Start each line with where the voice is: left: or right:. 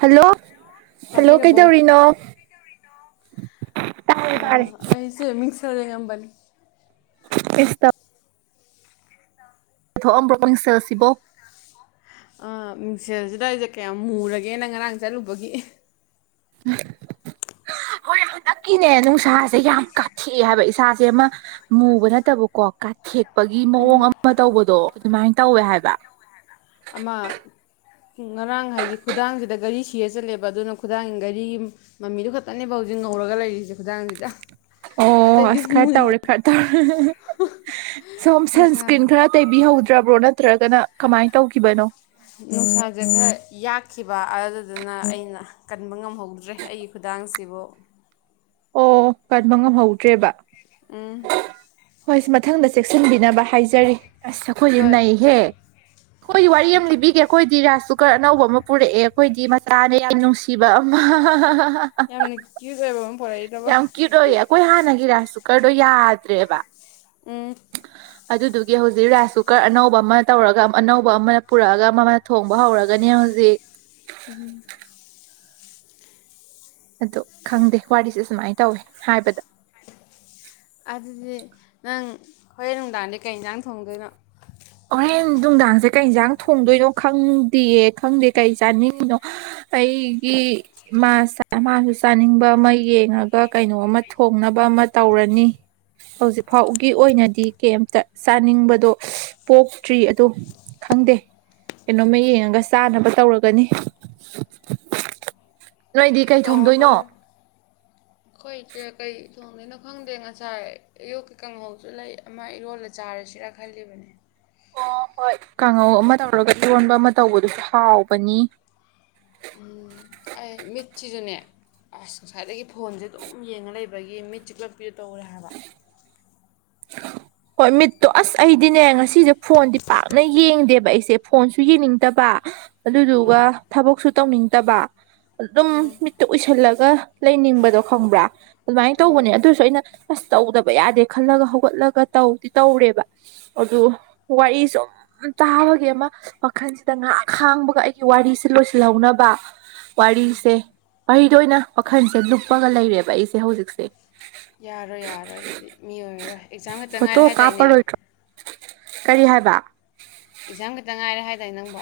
right: Hello hello
left: ꯇꯥꯕꯤꯔꯕꯣ
right: ꯀꯩꯗꯧꯔꯤꯅꯣ ꯇꯥꯔꯦ ꯇꯥꯔꯦ
left: ꯑꯥ ꯑꯩꯁꯦ [unintelligible]
right: [unintelligible] ꯄꯨꯊꯣꯛꯑꯝꯕ꯭ꯔꯣ ꯃꯤꯡꯁꯦꯜꯁꯤꯕꯣ
left: ꯑ ꯃꯤꯡꯁꯦꯜꯁꯤꯗ ꯑꯩꯁꯦ ꯀꯌꯥꯝ ꯃꯨꯔꯒꯦꯅ ꯉꯔꯥꯡ ꯆꯠꯂꯨꯕꯒꯤ
right: ꯍꯣꯏ ꯍꯟꯗꯛꯀꯤꯅꯦ ꯅꯨꯡꯁꯥꯁꯦ ꯌꯥꯝ ꯀꯥꯊꯦꯛꯑꯦ ꯍꯥꯏꯕ ꯏꯁꯥꯁꯦ ꯑꯃ ꯃꯨꯕ ꯅꯠꯇꯕꯀꯣ ꯀꯥꯊꯦꯛꯄꯒꯤ ꯃꯑꯣꯡ ꯑꯃ ꯇꯧꯕꯗꯣ ꯑꯗꯨꯃꯥꯏꯅ ꯇꯧꯋꯦ ꯍꯥꯏꯕ
left: ꯑꯃ ꯉꯔꯥꯡ ꯍꯥꯏꯗꯤ ꯈꯨꯗꯥꯡꯁꯤꯗ ꯒꯥꯔꯤ ꯁꯤꯔ ꯆꯠꯂꯦꯕ ꯑꯗꯨꯅ ꯈꯨꯗꯥꯡꯒꯤ ꯒꯥꯔꯤ ꯃꯃꯤꯗꯨ ꯈꯛꯇꯅꯦꯕ ꯍꯧꯖꯤꯛ ꯉꯧꯔꯒ ꯂꯩꯔꯤꯁꯦ ꯈꯨꯗꯥꯡꯁꯤꯗ
right: ꯑꯣ
left: ꯑꯇꯩꯗꯤ
right: ꯑꯁ ꯈꯔ
left: ꯃꯨꯏꯌꯦ
right: ꯇꯧꯔꯦ ꯈꯔ ꯇꯧꯔꯦ ꯁꯣꯝ
left: ꯅꯨꯡꯁꯥ
right: ꯁꯟꯁ꯭ꯀ꯭ꯔꯤꯟ ꯈꯔ ꯇꯩꯕꯤꯍꯧꯗ꯭ꯔꯕ꯭ꯔꯣ ꯅꯠꯇ꯭ꯔꯒꯅ ꯀꯃꯥꯏꯅ ꯇꯧꯈꯤꯕꯅꯣ
left: ꯅꯨꯡꯁꯥꯁꯦ ꯈꯔ ꯌꯥꯛꯈꯤꯕ ꯑꯗꯨꯗꯨꯅ ꯑꯩꯅ ꯀꯟꯕ ꯉꯝꯍꯧꯗ꯭ꯔꯦ ꯑꯩ ꯈꯨꯗꯥꯡꯁꯤꯕꯨ
right: ꯑꯣ ꯀꯟꯕ ꯉꯝꯍꯧꯗ꯭ꯔꯦꯕ
left: ꯎꯝ
right: ꯍꯣꯏ ꯃꯊꯪꯗ ꯆꯦꯛꯁꯤꯟꯕꯤꯅꯕ ꯍꯥꯏꯖꯔꯤ ꯑꯁ ꯑꯩꯈꯣꯏꯗꯤ
left: ꯍꯣꯏ
right: ꯅꯩꯍꯦ ꯑꯩꯈꯣꯏꯗꯤ ꯋꯥꯔꯤ ꯑꯃ ꯂꯤꯕꯤꯒꯦ ꯑꯩꯈꯣꯏꯗꯤ ꯔꯥꯏꯁ ꯀꯨꯀꯔ ꯑꯅꯧꯕ ꯑꯃ ꯄꯨꯔꯛꯑꯦ ꯑꯩꯈꯣꯏꯗꯤ ꯃꯆꯥꯅꯦ [unintelligible] ꯀꯤꯕ [unintelligible]
left: ꯀꯨꯏꯠ ꯑꯣꯏꯕꯥ ꯑꯃꯥ ꯄꯨꯛꯏꯔꯕ
right: ꯀꯨꯏꯇ ꯑꯣꯏ ꯑꯩꯈꯣꯏ ꯍꯥꯟꯅꯒꯤ ꯔꯥꯏꯁ ꯀꯨꯀꯔꯗꯣ ꯌꯥꯗ꯭ꯔꯦꯕ
left: ꯎꯝ
right: [inaudible] ꯑꯗꯨꯗꯨꯒꯤ ꯍꯧꯖꯤꯛ ꯔꯥꯏꯁ ꯀꯨꯀꯔ ꯑꯅꯧꯕ ꯑꯃ ꯇꯧꯔꯒ ꯑꯅꯧꯕ ꯑꯃꯅ ꯄꯨꯔꯛꯑꯒ ꯑꯃꯅ ꯊꯣꯡꯕ ꯍꯧꯔꯒꯅꯤ ꯍꯧꯖꯤꯛ
left: [inaudible]
right: ꯑꯗꯣ ꯈꯪꯗꯦ ꯋꯥꯔꯤꯁꯦ ꯁꯨꯃꯥꯏꯅ ꯇꯧꯏ ꯍꯥꯏꯕꯗ
left: ꯑꯗꯨꯗꯤ ꯅꯪ ꯍꯣꯔꯦꯟ ꯅꯨꯡꯗꯥꯡꯗꯤꯩ ꯀꯩ ꯏꯟꯖꯥꯡ ꯊꯣꯡꯗꯣꯏꯅꯣ
right: ꯍꯣꯔꯦꯟ ꯅꯨꯡꯗꯥꯡꯁꯦ ꯀꯩ ꯌꯦꯟꯁꯥꯡ ꯊꯣꯡꯗꯣꯏꯅꯣ ꯈꯪꯗꯦꯌꯦ ꯈꯪꯗꯦ ꯀꯩ ꯆꯥꯅꯤꯡꯉꯤꯅꯣ ꯑꯩꯒꯤ ꯃꯥ ꯃꯥꯁꯨ ꯆꯥꯅꯤꯡꯕ ꯑꯃ ꯌꯦꯡꯉꯒ ꯀꯩꯅꯣ ꯑꯃ ꯊꯣꯡꯅꯕ ꯑꯃ ꯇꯧꯔꯅꯤ ꯍꯧꯖꯤꯛ ꯐꯥꯎꯒꯤ ꯑꯣꯏꯅꯗꯤ ꯀꯩꯝꯇ ꯆꯥꯅꯤꯡꯕꯗꯣ ꯄꯣꯛꯇ꯭ꯔꯤ ꯑꯗꯣ ꯈꯪꯗꯦ ꯀꯩꯅꯣꯝꯃ ꯌꯦꯡꯉꯒ ꯆꯥꯅꯕ ꯇꯧꯔꯒꯅꯤ ꯅꯩꯗꯤ ꯀꯩ
left: ꯇꯧꯔꯣ
right: ꯊꯣꯡꯗꯣꯏꯅꯣ
left: ꯇꯧꯔꯣ ꯑꯩꯈꯣꯏ ꯏꯆꯦ ꯀꯩ ꯊꯣꯡꯗꯦꯅꯣ ꯈꯪꯗꯦ ꯉꯁꯥꯏ ꯑꯌꯣꯛꯀꯤ ꯀꯥꯡꯍꯧꯁꯨ ꯂꯩ ꯑꯃ ꯏꯔꯣꯜꯂ ꯆꯥꯔꯁꯤꯔꯥ ꯈꯜꯂꯤꯕꯅꯦ
right: ꯑꯣ ꯍꯣꯏ ꯀꯥꯡꯉꯧ ꯑꯃ ꯇꯧꯔꯒ ꯏꯔꯣꯟꯕ ꯑꯃ ꯇꯧꯕꯗꯨꯁꯨ ꯍꯥꯎꯕꯅꯤ
left: ꯎꯝ ꯑꯩ ꯃꯤꯆꯁꯤꯖꯨꯅꯦ ꯑꯁ ꯉꯁꯥꯏꯗꯒꯤ ꯐꯣꯟꯁꯦ ꯑꯗꯨꯝ ꯌꯦꯡꯉ ꯂꯩꯕꯒꯤ ꯃꯤꯠ ꯆꯤꯛꯂꯞ ꯄꯤꯔ ꯇꯧꯔꯦ ꯍꯥꯏꯕ
right: ꯍꯣꯏ ꯃꯤꯠꯇꯣ ꯑꯁ ꯑꯩꯗꯤꯅꯦ ꯉꯁꯤꯁꯦ ꯐꯣꯟꯗꯤ ꯄꯥꯛꯅ ꯌꯦꯡꯗꯦꯕ ꯑꯩꯁꯦ ꯐꯣꯟꯁꯨ ꯌꯦꯡꯅꯤꯡꯗꯕ
left: ꯎꯝ
right: ꯑꯗꯨꯗꯨꯒ ꯊꯕꯛꯁꯨ ꯇꯧꯅꯤꯡꯗꯕ ꯑꯗꯨꯝ
left: ꯎꯝ
right: ꯃꯤꯠꯇ ꯎꯏꯁꯜꯂꯒ ꯂꯩꯅꯤꯡꯕꯗꯣ ꯈꯪꯕ꯭ꯔꯥ ꯑꯗꯨꯃꯥꯏꯅ
left: ꯎꯝ
right: ꯇꯧꯕꯅꯦ ꯑꯗꯨꯁꯨ ꯑꯩꯅ ꯑꯁ ꯇꯧꯗꯕ ꯌꯥꯗꯦ ꯈꯜꯂꯒ ꯍꯧꯒꯠꯂꯒ ꯇꯧꯗꯤ ꯇꯧꯔꯦꯕ ꯑꯗꯨ ꯋꯥꯔꯤꯁꯨ ꯌꯥꯝ ꯇꯥꯕꯒꯤ ꯑꯃ ꯃꯈꯜꯁꯤꯗ ꯉꯍꯥꯛ ꯈꯥꯡꯕꯒ ꯑꯩꯒꯤ ꯋꯥꯔꯤꯁꯤ ꯂꯣꯏꯁꯤꯜꯍꯧꯅꯕ
left: ꯎꯝ
right: ꯋꯥꯔꯤꯁꯦ ꯋꯥꯔꯤꯗ ꯑꯣꯏꯅ ꯋꯥꯈꯜꯁꯦ ꯂꯨꯞꯄꯒ ꯂꯩꯔꯦꯕ ꯑꯩꯁꯦ ꯍꯧꯖꯤꯛꯁꯦ
left: ꯌꯥꯔꯣꯏ ꯌꯥꯔꯣꯏ ꯑꯗꯨꯗꯤ ꯃꯤ ꯑꯣꯏꯔꯔꯣꯏ ꯑꯦꯛꯖꯥꯝ ꯈꯛꯇ
right: ꯐꯣꯇꯣ
left: ꯉꯥꯏꯔꯦ ꯍꯥꯏꯗꯥꯏꯅꯦ
right: ꯀꯥꯞꯄꯔꯣꯏꯗ꯭ꯔꯣ ꯀꯔꯤ ꯍꯥꯏꯕ
left: ꯑꯦꯛꯖꯥꯝ ꯈꯤꯇ ꯉꯥꯏꯔꯦ ꯍꯥꯏꯇꯥꯦ ꯅꯪꯕꯣ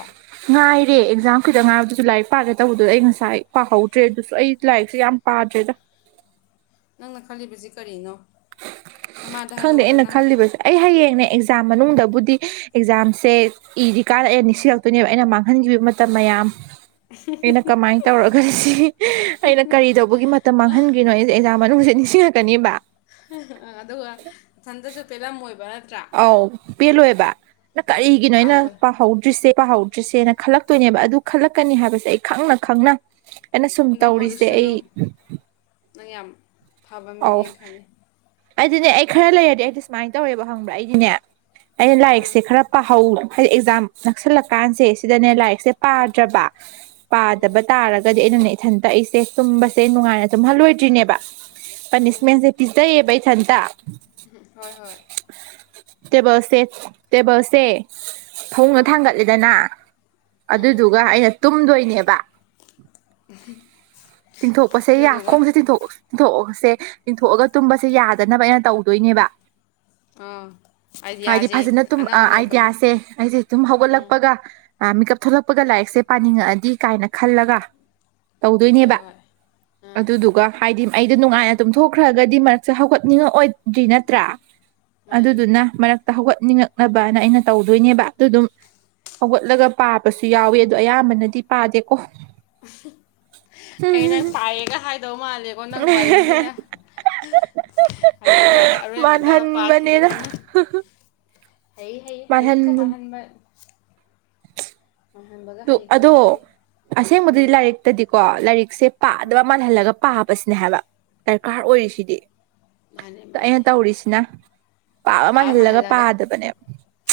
right: ꯉꯥꯏꯔꯦ ꯑꯦꯛꯖꯥꯝ ꯇꯪ ꯉꯥꯏꯕꯗꯨꯁꯨ ꯂꯥꯏꯔꯤꯛ ꯄꯥꯔꯦ ꯇꯧꯕꯗꯨꯗ ꯑꯩ ꯉꯁꯥꯏ ꯄꯥꯍꯧꯗ꯭ꯔꯦ ꯑꯗꯨꯁꯨ ꯑꯩ ꯂꯥꯏꯔꯤꯛꯁꯦ ꯌꯥꯝ ꯄꯥꯖꯗ
left: ꯅꯪꯅ ꯈꯜꯂꯤꯕꯁꯤ ꯀꯔꯤꯅꯣ ꯅꯃꯥꯗ
right: ꯈꯪꯗꯦ
left: ꯍꯥꯏꯗꯣꯛꯎꯔꯣ
right: ꯑꯩꯅ
left: ꯅꯪ
right: ꯈꯜꯂꯤꯕꯁꯦ ꯑꯩ ꯍꯌꯦꯡꯅꯦ ꯑꯦꯛꯖꯥꯝ ꯃꯅꯨꯡꯗꯕꯨꯗꯤ ꯑꯦꯛꯖꯥꯝꯁꯦ ꯏꯗꯤ ꯀꯥꯔꯛꯑꯦ ꯅꯤꯡꯁꯤꯔꯛꯇꯣꯏꯅꯦꯕ ꯑꯩꯅ ꯃꯥꯡꯍꯟꯈꯤꯕ ꯃꯇꯝ ꯃꯌꯥꯝ ꯑꯩꯅ ꯀꯃꯥꯏꯅ ꯇꯧꯔꯒ ꯁꯤ ꯑꯩꯅ ꯀꯔꯤꯗꯧꯕ ꯕꯨꯒꯤ ꯃꯇꯝ ꯃꯥꯡꯍꯟꯈꯔꯤꯅꯣ ꯑꯩꯁꯦꯛꯖꯥ ꯃꯅꯨꯡꯁꯦ ꯅꯤꯡꯁꯤꯡꯉꯛꯀꯅꯦꯕ
left: ꯑꯗꯨꯒ ꯏꯊꯟꯇꯁꯨ ꯄꯦꯜꯂꯝꯃꯣꯏꯕ ꯅꯠꯇ꯭ꯔꯥ
right: ꯑꯧ ꯄꯦꯜꯂꯣꯏꯦꯕ ꯅ ꯀꯔꯤꯒꯤꯅꯣ ꯑꯩꯅ
left: ꯑꯗ
right: ꯄꯥꯍꯧꯗ꯭ꯔꯤꯁꯦ ꯄꯥꯍꯧꯗ꯭ꯔꯤꯁꯦꯅ ꯈꯜꯂꯛꯇꯣꯏꯅꯦꯕ ꯑꯗꯨ ꯈꯜꯂꯛꯀꯅꯤ ꯍꯥꯏꯕꯁꯦ ꯑꯩ ꯈꯪꯅ ꯈꯪꯅ ꯑꯩꯅ ꯁꯨꯝ
left: ꯑꯗꯨꯝ
right: ꯇꯧꯔꯤꯁꯦ
left: ꯍꯧꯖꯤꯛꯁꯨ
right: ꯑꯩ
left: ꯑꯗꯨꯝ ꯅꯪ ꯌꯥꯝ ꯐꯕ
right: ꯑꯧ
left: ꯃꯤꯅꯦꯅ ꯈꯜꯂꯤ
right: ꯑꯩꯗꯤꯅꯦ ꯑꯩ ꯈꯔ ꯂꯩꯔꯗꯤ ꯑꯩꯗꯤ ꯁꯨꯃꯥꯏꯅ ꯇꯧꯔꯦꯕ ꯍꯪꯕ꯭ꯔꯥ ꯑꯩꯗꯤꯅꯦ ꯑꯩꯅ
left: ꯎꯝ
right: ꯂꯥꯏꯔꯤꯛꯁꯦ ꯈꯔ ꯄꯥꯍꯧ ꯍꯥꯏꯗꯤ ꯑꯦꯛꯖꯥꯝ ꯅꯛꯁꯜꯂꯛꯀꯥꯟꯁꯦ ꯁꯤꯗꯅꯦ ꯂꯥꯏꯔꯤꯛꯁꯦ
left: ꯎꯝ
right: ꯄꯥꯗ꯭ꯔꯕ
left: ꯎꯝ
right: ꯄꯥꯗꯕ ꯇꯥꯔꯒꯗꯤ ꯑꯩꯅꯅꯦ ꯏꯊꯟꯇ ꯑꯩꯁꯦ ꯇꯨꯝꯕꯁꯦ ꯅꯨꯡꯉꯥꯏꯅ ꯑꯗꯨꯝ ꯍꯜꯂꯣꯏꯗ꯭ꯔꯤꯅꯦꯕ ꯄꯥꯅꯤꯁꯃꯦꯟꯁꯦ ꯄꯤꯖꯩꯌꯦꯕ ꯏꯊꯟꯇ
left: ꯎ ꯍꯣꯏ ꯍꯣꯏ
right: ꯇꯦꯕꯜꯁꯦ ꯇꯦꯕꯜꯁꯦ ꯐꯃꯨꯡꯗ
left: ꯎꯝ
right: ꯊꯥꯡꯒꯠꯂꯦꯗꯅ
left: ꯎꯝ
right: ꯑꯗꯨꯗꯨꯒ ꯑꯩꯅ ꯇꯨꯝꯗꯣꯏꯅꯦꯕ ꯇꯤꯡꯊꯣꯛꯄꯁꯦ
left: ꯑꯗꯨꯗꯨꯒ
right: ꯌꯥꯈꯣꯡꯁꯦ ꯇꯤꯡꯊꯣꯛꯑꯁ ꯏꯊꯣꯛꯑꯁꯦ ꯏꯤꯡꯊꯣꯛꯑꯒ ꯇꯨꯝꯕꯁꯦ ꯌꯥꯗꯅꯕ ꯑꯩꯅ ꯇꯧꯗꯣꯏꯅꯦꯕ
left: ꯑꯥ
right: ꯍꯥꯏꯗꯤ
left: ꯑꯥꯏꯗꯤꯌꯥꯁꯦ
right: ꯐꯖꯅ ꯇꯨꯝ
left: ꯑꯅꯧ ꯑꯅꯧꯕꯅꯦ
right: ꯑꯥꯏꯗꯤꯌꯥꯁꯦ ꯑꯩꯁꯦ ꯁꯨꯝ
left: ꯎꯝ
right: ꯍꯧꯒꯠꯂꯛꯄꯒ ꯃꯤꯀꯞ ꯊꯣꯛꯂꯛꯄꯒ ꯂꯥꯏꯔꯤꯛꯁꯦ ꯄꯥꯅꯤꯡꯉꯛꯑꯗꯤ ꯀꯥꯏꯅ ꯈꯜꯂꯒ
left: ꯍꯣꯏ
right: ꯇꯧꯗꯣꯏꯅꯦꯕ
left: ꯍꯣꯏ ꯎꯝ
right: ꯑꯗꯨꯗꯨꯒ ꯍꯥꯏꯗꯤ ꯑꯩꯗꯣ ꯅꯨꯡꯉꯥꯏꯅ ꯇꯨꯝꯊꯣꯛꯈ꯭ꯔꯒꯗꯤ ꯃꯔꯛꯁꯦ ꯍꯧꯒꯠꯅꯤꯡꯉꯛꯑꯣꯏ ꯗ꯭ꯔꯤ ꯅꯠꯇ꯭ꯔꯥ
left: ꯃꯥꯅꯤ
right: ꯑꯗꯨꯗꯨꯅ ꯃꯔꯛꯇ ꯍꯧꯒꯠꯅꯤꯡꯉꯛꯅꯕꯅ ꯑꯩꯅ ꯇꯧꯗꯣꯏꯅꯦꯕ ꯑꯗꯨ ꯑꯗꯨꯝ ꯍꯧꯒꯠꯂꯒ ꯄꯥꯕꯁꯨ ꯌꯥꯎꯋꯤ ꯑꯗꯨ ꯑꯌꯥꯝꯕꯅꯗꯤ ꯄꯥꯗꯦꯀꯣ꯫
left: [unintelligible] ꯑꯩꯅ ꯁꯥꯏꯌꯦꯒ ꯍꯥꯏꯗꯧ ꯃꯥꯜꯂꯦꯕ ꯀꯣ ꯅꯪ ꯋꯥꯏꯁꯤꯅ [unintelligible] ꯑꯗꯨꯒ ꯑꯔꯣꯏꯕꯗ
right: ꯃꯥꯜꯍꯟꯕꯅꯦꯅ
left: ꯄꯥꯈꯤꯗꯕꯅ꯫ ꯍꯩ ꯍꯩ ꯍꯩ ꯀꯣ
right: ꯃꯥꯜꯍꯟꯗꯨ
left: ꯄꯥꯍꯟꯕ꯫ ꯍꯩꯀꯣ
right: ꯑꯗꯣ
left: ꯃꯤꯗꯤ
right: ꯑꯁꯦꯡꯕꯗꯗꯤ
left: ꯎꯝ
right: ꯂꯥꯏꯔꯤꯛꯇꯗꯤꯀꯣ ꯂꯥꯏꯔꯤꯛꯁꯦ ꯄꯥꯗꯕ ꯃꯥꯜꯍꯜꯂꯒ ꯄꯥꯕꯁꯤꯅꯦ ꯍꯥꯏꯕ ꯗꯔꯀꯥꯔ ꯑꯣꯏꯔꯤꯁꯤꯗꯤ
left: ꯃꯥꯅꯦ
right: ꯑꯗ
left: ꯃꯥꯅꯦ
right: ꯑꯩꯅ ꯇꯧꯔꯤꯁꯤꯅ ꯄꯥꯕ ꯃꯥꯜꯍꯜꯂꯒ ꯄꯥꯗꯕꯅꯦꯕ꯫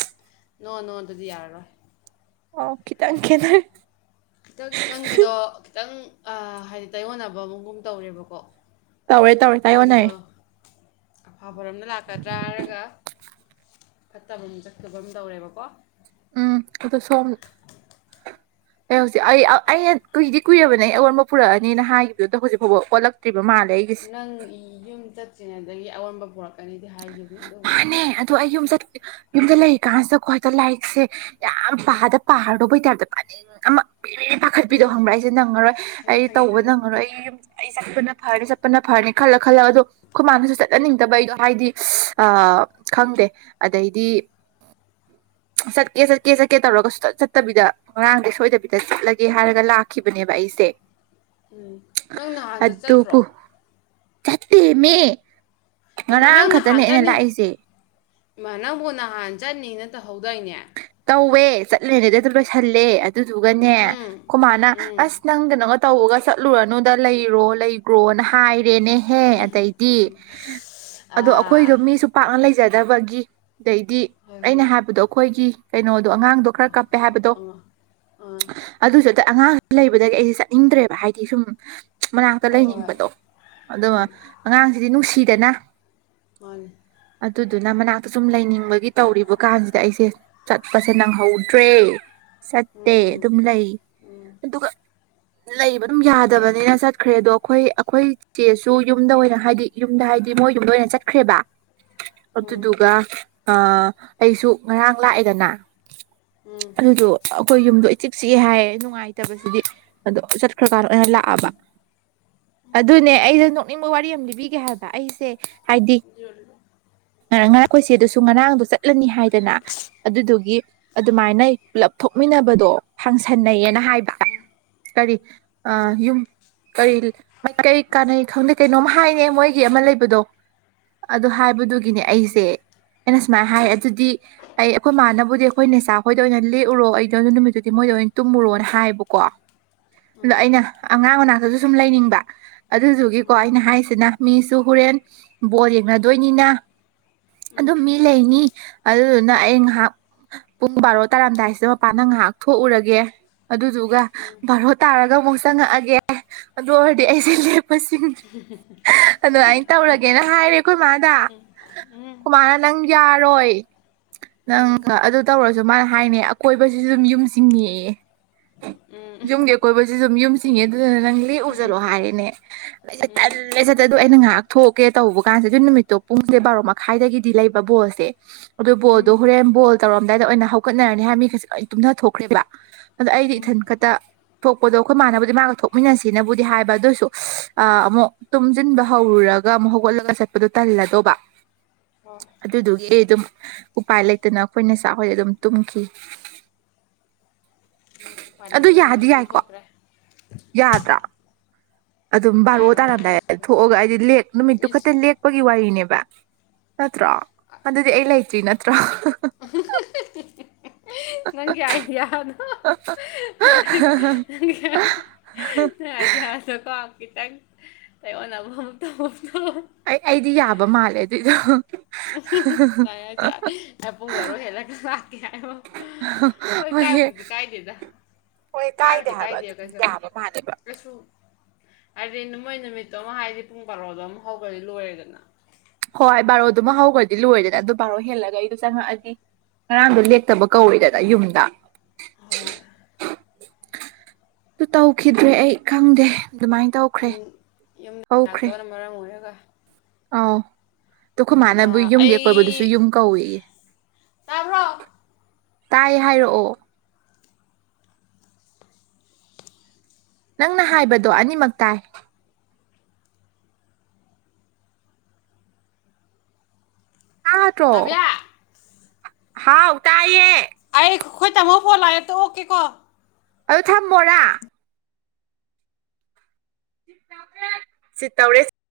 left: [unintelligible] ꯅꯣ ꯅꯣ ꯑꯗꯨꯗꯤ ꯌꯥꯔꯔꯣꯏ
right: ꯑꯣ ꯈꯤꯇꯪ ꯈꯦꯅꯔꯦ [unintelligible]
left: ꯈꯤꯇꯪ ꯅꯪꯒꯤꯗꯣ ꯈꯤꯇꯪ ꯑ ꯍꯥꯏꯗꯤ ꯇꯥꯏꯌꯣꯟꯅꯕ ꯑꯃꯒꯨꯝ ꯇꯧꯔꯦꯕꯀꯣ꯫
right: ꯇꯧꯔꯦ ꯇꯧꯔꯦ ꯇꯥꯏ ꯑꯣꯟꯅꯔꯦ
left: ꯅꯪꯒꯤꯗꯣ ꯑꯐꯕꯔꯣꯝꯗ ꯂꯥꯛꯀꯗ꯭ꯔꯥ ꯍꯥꯏꯔꯒ ꯐꯠꯇꯕ ꯑꯃ ꯆꯠꯇꯕ ꯑꯝ ꯇꯧꯔꯦꯕꯀꯣ꯫
right: ꯎꯝ ꯑꯗ ꯁꯣꯝ ꯑꯩ ꯍꯧꯖꯤꯛ ꯑꯩ ꯑꯩ ꯀꯨꯏꯗꯤ ꯀꯨꯏꯔꯕꯅꯦ ꯑꯩ ꯑꯑꯣꯟꯕ ꯄꯨꯔꯛꯑꯅꯤꯅ ꯍꯥꯏꯈꯤꯕꯗꯨꯗꯣ ꯍꯧꯖꯤꯛꯐꯥꯎꯕ ꯑꯣꯜꯂꯛꯇ꯭ꯔꯤꯕ ꯃꯥꯜꯂꯦ ꯑꯩ
left: ꯅꯪ ꯌꯨꯝ ꯆꯠꯇ꯭ꯔꯤꯉꯩꯗꯒꯤ ꯑꯑꯣꯟꯕ ꯄꯨꯔꯛꯀꯅꯤꯗꯤ ꯍꯥꯏꯈꯤꯕꯅꯦ ꯑꯗꯨꯕꯨ
right: ꯑꯦ ꯑꯗꯣ ꯑꯩ ꯌꯨꯝ ꯆꯠ ꯌꯨꯝꯗ ꯂꯩꯔꯤ ꯀꯥꯟꯁꯤꯗꯀꯣ ꯍꯗ ꯂꯥꯏꯔꯤꯛꯁꯦ ꯌꯥꯝ ꯄꯥꯗ ꯄꯥꯔꯗꯧꯕꯩꯇꯥꯏꯞꯗ ꯄꯥꯅꯤꯡ ꯑꯃ꯫
left: ꯎꯝ
right: ꯄꯥꯈꯠꯄꯤꯗꯣ
left: ꯎꯝ
right: ꯈꯪꯕ꯭ꯔꯥ ꯑꯩꯁꯦ ꯅꯪꯉꯔꯣꯏ
left: ꯈ- ꯈꯪꯉꯦ
right: ꯑꯩ
left: ꯈꯪꯉꯦ
right: ꯇꯧꯕ
left: ꯈꯪꯉꯦ
right: ꯅꯪꯉꯔꯣꯏ ꯑꯩ ꯌꯨꯝ ꯑꯩ ꯆꯠꯄꯅ ꯐꯔꯅꯤ ꯆꯠꯄꯅ ꯐꯔꯅꯤ ꯈꯜꯂ ꯈꯜꯂ ꯑꯗꯣ ꯈꯨꯃꯥꯅꯁꯨ ꯆꯠꯍꯟꯅꯤꯡꯗꯕ ꯑꯩꯗꯣ ꯍꯥꯏꯗꯤ ꯑ ꯈꯪꯗꯦ ꯑꯗꯩꯗꯤ ꯆꯠꯀꯦ ꯆꯠꯀꯦ ꯆꯠꯀꯦ ꯇꯧꯔꯒꯁꯨ ꯆꯠ ꯆꯠꯇꯕꯤꯗ꯫ ꯉꯔꯥꯡꯗ ꯁꯣꯏꯗꯕꯤꯗ ꯆꯠꯂꯒꯦ ꯍꯥꯏꯔꯒ ꯂꯥꯛꯈꯤꯕꯅꯦꯕ ꯑꯩꯁꯦ꯫
left: ꯎꯝ ꯅꯪ ꯅꯍꯥꯟꯖ ꯆꯠꯇ꯭ꯔꯣ
right: ꯆꯠꯇꯦ ꯃꯦ
left: ꯏꯃꯥ ꯅꯪ ꯅꯍꯥꯟ ꯆꯠꯅꯤ,
right: ꯂꯥꯛꯏꯁꯦ
left: ꯏꯃꯥ ꯅꯪꯕꯨ ꯅꯍꯥꯟ ꯆꯠꯅꯤꯅ ꯇꯧꯍꯧꯗꯥꯏꯅꯦ꯫
right: ꯇꯧꯋꯦ ꯆꯠꯂꯦꯅꯦꯗꯦ ꯑꯗꯨ ꯂꯣꯏꯁꯜꯂꯦ ꯑꯗꯨꯗꯨꯒꯅꯦ
left: ꯎꯝ
right: ꯈꯨꯃꯥꯅ
left: ꯎꯝ
right: ꯑꯁ ꯅꯪꯒ ꯅꯪ ꯇꯧꯕꯒ ꯆꯠꯂꯨꯔꯅꯨꯗ ꯂꯩꯔꯣ ꯂꯩꯈ꯭ꯔꯣꯅ ꯍꯥꯏꯔꯦꯅꯦ ꯍꯦ ꯑꯗꯩꯗꯤ, ꯑꯗꯣ
left: ꯑꯥ
right: ꯑꯩꯈꯣꯏꯗꯣ ꯃꯤꯁꯨ ꯄꯥꯛꯅ ꯂꯩꯖꯗꯕꯒꯤ ꯑꯗꯩꯗꯤ
left: ꯍꯣꯏ
right: ꯑꯩꯅ
left: ꯍꯣꯏ
right: ꯍꯥꯏꯕꯗꯣ ꯑꯩꯈꯣꯏꯒꯤ ꯀꯩꯅꯣꯗꯣ ꯑꯉꯥꯡ ꯗꯣ ꯈꯔ
left: ꯑꯥ
right: ꯀꯞꯄꯦ
left: ꯑꯥ
right: ꯍꯥꯏꯕꯗꯣ
left: ꯑꯥ
right: [unintelligible] ꯑꯗꯨꯁꯨ ꯑꯗ ꯑꯉꯥꯡ ꯂꯩꯕꯗꯒꯤ ꯑꯩꯁꯦ ꯆꯠꯅꯤꯡꯗ꯭ꯔꯦꯕ ꯍꯥꯏꯗꯤ ꯁꯨꯝ ꯃꯅꯥꯛꯇ
left: ꯑꯥ ꯍꯣꯏ ꯍꯣꯏ
right: ꯂꯩꯅꯤꯡꯕꯗꯣ,
left: ꯎꯝ
right: ꯑꯗꯨꯒ ꯑꯉꯥꯡꯁꯤꯗꯤ ꯅꯨꯡꯁꯤꯗꯅ
left: ꯃꯥꯅꯦ꯫
right: ꯑꯗꯨꯗꯨꯅ ꯃꯅꯥꯛꯇ ꯁꯨꯝ ꯂꯩꯅꯤꯡꯕꯒꯤ ꯇꯧꯔꯤꯕ ꯀꯥꯟꯁꯤ ꯁꯤꯗ ꯑꯩꯁꯦ ꯆꯠꯄꯁꯦ ꯅꯪꯍꯧꯗ꯭ꯔꯦ ꯆꯠꯇꯦ
left: ꯎꯝ
right: ꯑꯗꯨꯝ ꯂꯩ꯫
left: ꯎꯝ
right: ꯑꯗꯨꯒ ꯂꯩꯕ ꯑꯗꯨꯝ
left: ꯉꯔꯥꯡ
right: ꯌꯥꯗꯕꯅꯤꯅ ꯆꯠꯈ꯭ꯔꯦ ꯑꯗꯣ ꯑꯩꯈꯣꯏ ꯑꯩꯈꯣꯏ ꯆꯦꯁꯨ ꯌꯨꯝꯗ ꯑꯣꯏꯅ ꯍꯥꯏꯗꯤ ꯌꯨꯝꯗ ꯍꯥꯏꯗꯤ ꯃꯣꯏ ꯌꯨꯝꯗ ꯑꯣꯏꯅ ꯆꯠꯈ꯭ꯔꯦꯕ
left: ꯎꯝ
right: ꯑꯗꯨꯗꯨꯒ ꯑ ꯑꯩꯁꯨ ꯉꯔꯥꯡ ꯂꯥꯛꯑꯦꯗꯅ
left: ꯎꯝ
right: ꯑꯗꯨꯗꯣ ꯑꯩꯈꯣꯏ ꯌꯨꯝꯗꯣ ꯏ ꯆꯤꯛ ꯆꯤꯑꯦ ꯍꯥꯏꯌꯦ ꯅꯨꯡꯉꯥꯏꯇꯕꯁꯤꯗꯤ ꯑꯗꯣ ꯆꯠꯈ꯭ꯔꯀꯥꯟꯗ ꯑꯣꯏꯅ ꯂꯥꯛꯑꯕ꯫ ꯑꯗꯨꯅꯦ ꯑꯩꯗꯣ ꯅꯣꯛꯅꯤꯡꯕ ꯋꯥꯔꯤ ꯑꯃ ꯂꯤꯕꯤꯒꯦ ꯍꯥꯏꯕ ꯑꯩꯁꯦ ꯍꯥꯏꯗꯤ
left: [unintelligible]
right: ꯉꯔ ꯉ ꯑꯩꯈꯣꯏꯁꯦ ꯗꯨꯁꯨ ꯉꯔꯥꯡꯗꯣ ꯆꯠꯂꯅꯤ ꯍꯥꯏꯗꯅ ꯑꯗꯨꯗꯨꯒꯤ ꯑꯗꯨꯃꯥꯏꯅ ꯄꯨꯂꯞ ꯊꯣꯛꯃꯤꯟꯅꯕꯗꯣ ꯐꯥꯡꯁꯟꯅꯩꯌꯦꯅ ꯍꯥꯏꯕ ꯀꯔꯤ
left: ꯎꯝ
right: ꯑꯌꯨꯝ ꯀꯔꯤ ꯀꯔꯤ ꯀꯥꯟꯅꯩ ꯈꯪꯗ ꯀꯩꯅꯣꯝ ꯍꯥꯏꯅꯦ ꯃꯣꯏꯒꯤ ꯑꯃ ꯂꯩꯕꯗꯣ ꯑꯗꯨ ꯍꯥꯏꯕꯗꯨꯒꯤ ꯒꯤꯅꯦ
left: ꯀꯩ
right: ꯑꯩꯁꯦ ꯑꯩꯅ ꯁꯨꯃꯥꯏꯅ ꯍꯥꯏ
left: ꯎꯝ
right: ꯑꯗꯨꯗꯤ ꯑꯩ ꯑꯩꯈꯣꯏ ꯃꯥꯅꯕꯨꯗꯤ ꯑꯩꯈꯣꯏ ꯅꯦꯆꯥꯈꯣꯏꯗ ꯑꯣꯏꯅ ꯂꯦꯛꯎꯔꯣ ꯑꯩꯗꯣ ꯅꯨꯃꯤꯠꯇꯨꯗꯤ ꯃꯣꯏꯗ ꯑꯣꯏꯅ ꯇꯨꯝꯃꯨꯔꯣꯅ ꯍꯥꯏꯌꯦꯕꯀꯣ ꯑꯗꯣ
left: ꯎꯝ ꯎꯝ
right: ꯑꯩꯅ ꯑꯉꯥꯡ ꯃꯅꯥꯛꯇꯁꯨ ꯁꯨꯝ ꯂꯩꯅꯤꯡꯕ ꯑꯗꯨꯗꯨꯒꯤꯀꯣ
left: ꯎꯝ
right: ꯑꯩꯅ ꯍꯥꯏꯁꯤꯅ ꯃꯤꯁꯨ ꯍꯣꯔꯦꯟ ꯕꯣꯜ ꯌꯦꯡꯅꯗꯣꯏꯅꯤꯅ
left: ꯎꯝ
right: ꯑꯗꯨꯝ ꯃꯤ ꯂꯩꯅꯤ ꯑꯗꯨꯗꯨꯅ ꯑꯩ ꯉꯥꯏꯍꯥꯛ ꯄꯨꯡ ꯕꯥꯔꯣ ꯇꯥꯔꯝꯗꯥꯏꯁꯤꯗ ꯃꯄꯥꯜꯗ ꯉꯥꯏꯍꯥꯛ ꯊꯣꯛꯎꯔꯒꯦ ꯑꯗꯨꯗꯨꯒ ꯕꯥꯔꯣ ꯇꯥꯔꯒ ꯑꯃꯨꯛ ꯆꯪꯉꯛꯑꯒꯦ ꯑꯗꯨ ꯑꯣꯏꯔꯗꯤ ꯑꯩꯁꯦ ꯂꯦꯛꯄꯁꯤꯡ
left: ꯎꯝ ꯍꯨꯝ
right: ꯑꯗꯨꯃꯥꯏꯅ ꯇꯧꯔꯒꯦꯅ ꯍꯥꯏꯔꯦ ꯑꯩꯈꯣꯏ ꯏꯃꯥꯗ
left: ꯎꯝ ꯎꯝ
right: ꯑꯩꯈꯣꯏ ꯃꯥꯅ ꯅꯪ ꯌꯥꯔꯣꯏ
left: ꯎꯝ ꯎꯝ ꯎꯝ
right: ꯅꯪ ꯑꯗꯨ ꯇꯧꯔꯁꯨ ꯃꯥꯅ ꯍꯥꯏꯅꯦ ꯑꯀꯣꯏꯕꯁꯤꯁꯨ ꯑꯗꯨꯝ ꯌꯨꯝ ꯆꯤꯡꯉꯦꯌꯦ ꯌꯨꯝꯒꯤ ꯑꯀꯣꯏꯕꯁꯤꯁꯨ ꯌꯨꯝ ꯆꯤꯡꯉꯦ ꯑꯗꯨꯗꯨꯅ ꯅꯪ ꯂꯦꯛꯎ ꯆꯠꯂꯣ ꯍꯥꯏꯔꯦꯅꯦ ꯑꯗꯩꯩ ꯇꯟꯂꯦ ꯑꯩꯁꯦ ꯑꯗꯨ ꯑꯩꯅ ꯉꯥꯏꯍꯥꯛ ꯊꯣꯛꯀꯦ ꯇꯧꯕ ꯀꯥꯟꯁꯦ ꯑꯗꯨ ꯅꯨꯃꯤꯠꯇꯣ ꯄꯨꯡꯁꯦ ꯕꯥꯔꯣ ꯃꯈꯥꯏꯗꯒꯤꯗꯤ ꯂꯩꯕ ꯕꯣꯜꯁꯦ ꯑꯗꯨ ꯕꯜꯗꯣ ꯍꯣꯔꯦꯟ ꯕꯣꯜ ꯇꯧꯔꯝꯗꯥꯏꯗ ꯑꯣꯏꯅ ꯍꯧꯒꯠꯅꯔꯅꯤ ꯍꯥꯏꯕ ꯃꯤ ꯈꯩꯖꯤ ꯂꯣꯏꯅ ꯇꯨꯝꯅ ꯊꯣꯛꯈ꯭ꯔꯦꯕ ꯑꯗ ꯑꯩꯗꯤ
left: ꯍꯣꯏ ꯎꯝ
right: ꯏꯊꯟ ꯈꯛꯇ ꯊꯣꯛꯄꯗꯣ ꯑꯩꯈꯣꯏ ꯃꯥꯅꯕꯨꯗꯤ ꯃꯥꯒ ꯊꯣꯛꯃꯤꯟꯅꯁꯤꯅꯕꯨꯗꯤ ꯍꯥꯏꯕ ꯑꯗꯨ ꯑꯣꯏꯁꯨ ꯑ ꯑꯃꯨꯛ ꯇꯨꯝꯁꯤꯟꯕ ꯍꯧꯔꯨꯔꯒ ꯒ ꯑꯃꯨꯛ ꯍꯧꯒꯠꯂꯒ ꯆꯠꯄꯗꯨ ꯇꯜꯂꯗꯧꯕ
left: ꯑꯣ
right: ꯑꯗꯨꯗꯨꯒꯤ ꯑꯗꯨꯝ ꯎꯄꯥꯏ ꯂꯩꯇꯗꯅ ꯑꯩꯈꯣꯏ ꯅꯦꯆꯥ ꯍꯣꯏꯗ ꯑꯗꯨꯝ ꯇꯨꯝꯈꯤ
left: ꯎꯄꯥꯏ
right: ꯑꯗꯨ
left: ꯂꯩꯇꯗꯅ ꯑꯗꯨꯝ
right: ꯌꯥꯗꯤ ꯌꯥꯏꯀꯣ
left: ꯇꯨꯝꯊꯣꯛꯈ꯭ꯔꯦ
right: ꯌꯥꯗ꯭ꯔꯥ ꯑꯗꯨꯝ ꯕꯥꯔꯣ
left: ꯌꯥꯔꯣꯏꯍꯦ
right: ꯇꯥꯔꯝꯗꯥꯏ
left: ꯅꯪꯁꯨ ꯀꯩꯁꯨ
right: ꯊꯣꯛꯑꯒ ꯍꯥꯏꯗꯤ ꯂꯦꯛ ꯅꯨꯃꯤꯠꯇꯨ
left: ꯏꯁ
right: ꯈꯛꯇ ꯂꯦꯛꯄꯒꯤ ꯋꯥꯔꯤꯅꯦꯕ ꯅꯠꯇ꯭ꯔꯣ ꯑꯗꯨꯗꯤ ꯑꯩ ꯂꯩꯇ꯭ꯔꯤ ꯅꯠꯇ꯭ꯔꯥ
left: [unintelligible] ꯍꯨꯝ ꯅꯪꯒꯤ ꯑꯥꯏꯗꯤꯌꯥ ꯗꯣ ꯅꯣꯛꯅꯤꯡ ꯅꯪꯒꯤ ꯑꯥꯏꯗꯤꯌꯥ ꯅꯪꯒꯤ ꯑꯥꯏꯗꯤꯌꯥꯗꯣ ꯈꯤꯇꯪꯀꯣ ꯑꯩꯉꯣꯟꯗ ꯑꯃꯨꯛ ꯑꯃꯨꯛ ꯇꯧꯕꯗꯣ
right: ꯑꯩ ꯑꯩꯗꯤ ꯌꯥꯕ ꯃꯥꯜꯂꯦ ꯑꯗꯨꯏꯗꯣ
left: ꯉꯝꯃꯔꯣꯏ ꯆꯠꯂꯣ ꯄꯨꯡ ꯕꯥꯔꯣ ꯍꯦꯜꯂꯒ ꯂꯥꯛꯀꯦ ꯍꯥꯏꯕ ꯍꯣꯏ ꯀꯥꯏꯕꯨꯗꯤ ꯀꯥꯏꯗꯦꯗ
right: ꯍꯣꯏ
left: ꯀꯥꯏꯕꯨꯗꯤ
right: ꯍꯥꯏꯕ
left: ꯀꯥꯏꯗꯦ
right: ꯑꯗꯨ ꯑꯗꯨꯝ ꯌꯥꯕ ꯃꯥꯜꯂꯦꯕ
left: ꯑꯗꯣꯏꯁꯨ ꯍꯥꯏꯗꯤ ꯃꯣꯏ ꯅꯨꯃꯤꯠꯇꯣ ꯑꯃ ꯍꯥꯏꯗꯤ ꯄꯨꯡ ꯕꯥꯔꯣꯗꯣ ꯑꯃ ꯍꯧꯈꯔꯗꯤ ꯂꯣꯏꯔꯦꯗꯅ
right: ꯍꯣꯏ ꯕꯥꯔꯣꯗꯨꯃ ꯍꯧꯈ꯭ꯔꯗꯤ ꯂꯣꯏꯔꯦꯅ ꯑꯗꯨ ꯕꯥꯔꯣ ꯍꯦꯜꯂꯒ ꯑꯩꯗꯣ ꯆꯪꯉꯛꯑꯗꯤ ꯉꯔꯥꯡꯗꯣ ꯂꯦꯛꯇꯕ ꯀꯧꯋꯤꯗꯅ ꯌꯨꯝꯗ
left: ꯍꯣꯏ
right: ꯑꯗꯨ ꯇꯧꯈꯤꯗ꯭ꯔꯦ ꯑꯩ ꯈꯪꯗꯦ ꯑꯗꯨꯃꯥꯏꯅ ꯇꯧꯈ꯭ꯔꯦ
left: ꯌꯨꯝ ꯌꯨꯝ ꯂꯥꯛꯇꯕꯅ ꯃꯔꯝ ꯑꯣꯏꯔꯒ
right: ꯑꯥꯎ ꯑꯗꯣ ꯑꯈꯣꯏ ꯃꯥꯥꯅ
left: ꯑꯥ
right: ꯌꯨꯝꯒꯤ ꯑꯀꯣꯏꯕꯗꯨꯁꯨ
left: ꯑꯩ
right: ꯌꯨꯝ ꯀꯧꯋꯦꯌꯦ
left: ꯇꯥꯕ꯭ꯔꯣ
right: ꯇꯥꯏ ꯍꯥꯏꯔꯛꯑꯣ ꯅꯪꯅ ꯍꯥꯏꯕꯗꯣ ꯑꯅꯤꯃꯛ ꯇꯥꯏ ꯇꯥꯗꯔꯣ
left: ꯅꯥꯕꯤꯌꯥ
right: ꯍꯥꯎ ꯇꯥꯏꯌꯦ
left: ꯑꯩ ꯑꯩꯈꯣꯏ ꯇꯥꯃꯣ ꯐꯣꯟ ꯂꯥꯛꯑꯦ ꯑꯝꯇ ꯑꯣꯛꯀꯦꯀꯣ
right: ꯑꯗꯨ ꯊꯝꯃꯣꯔꯥ ꯆꯤꯠ ꯇꯧꯔꯦ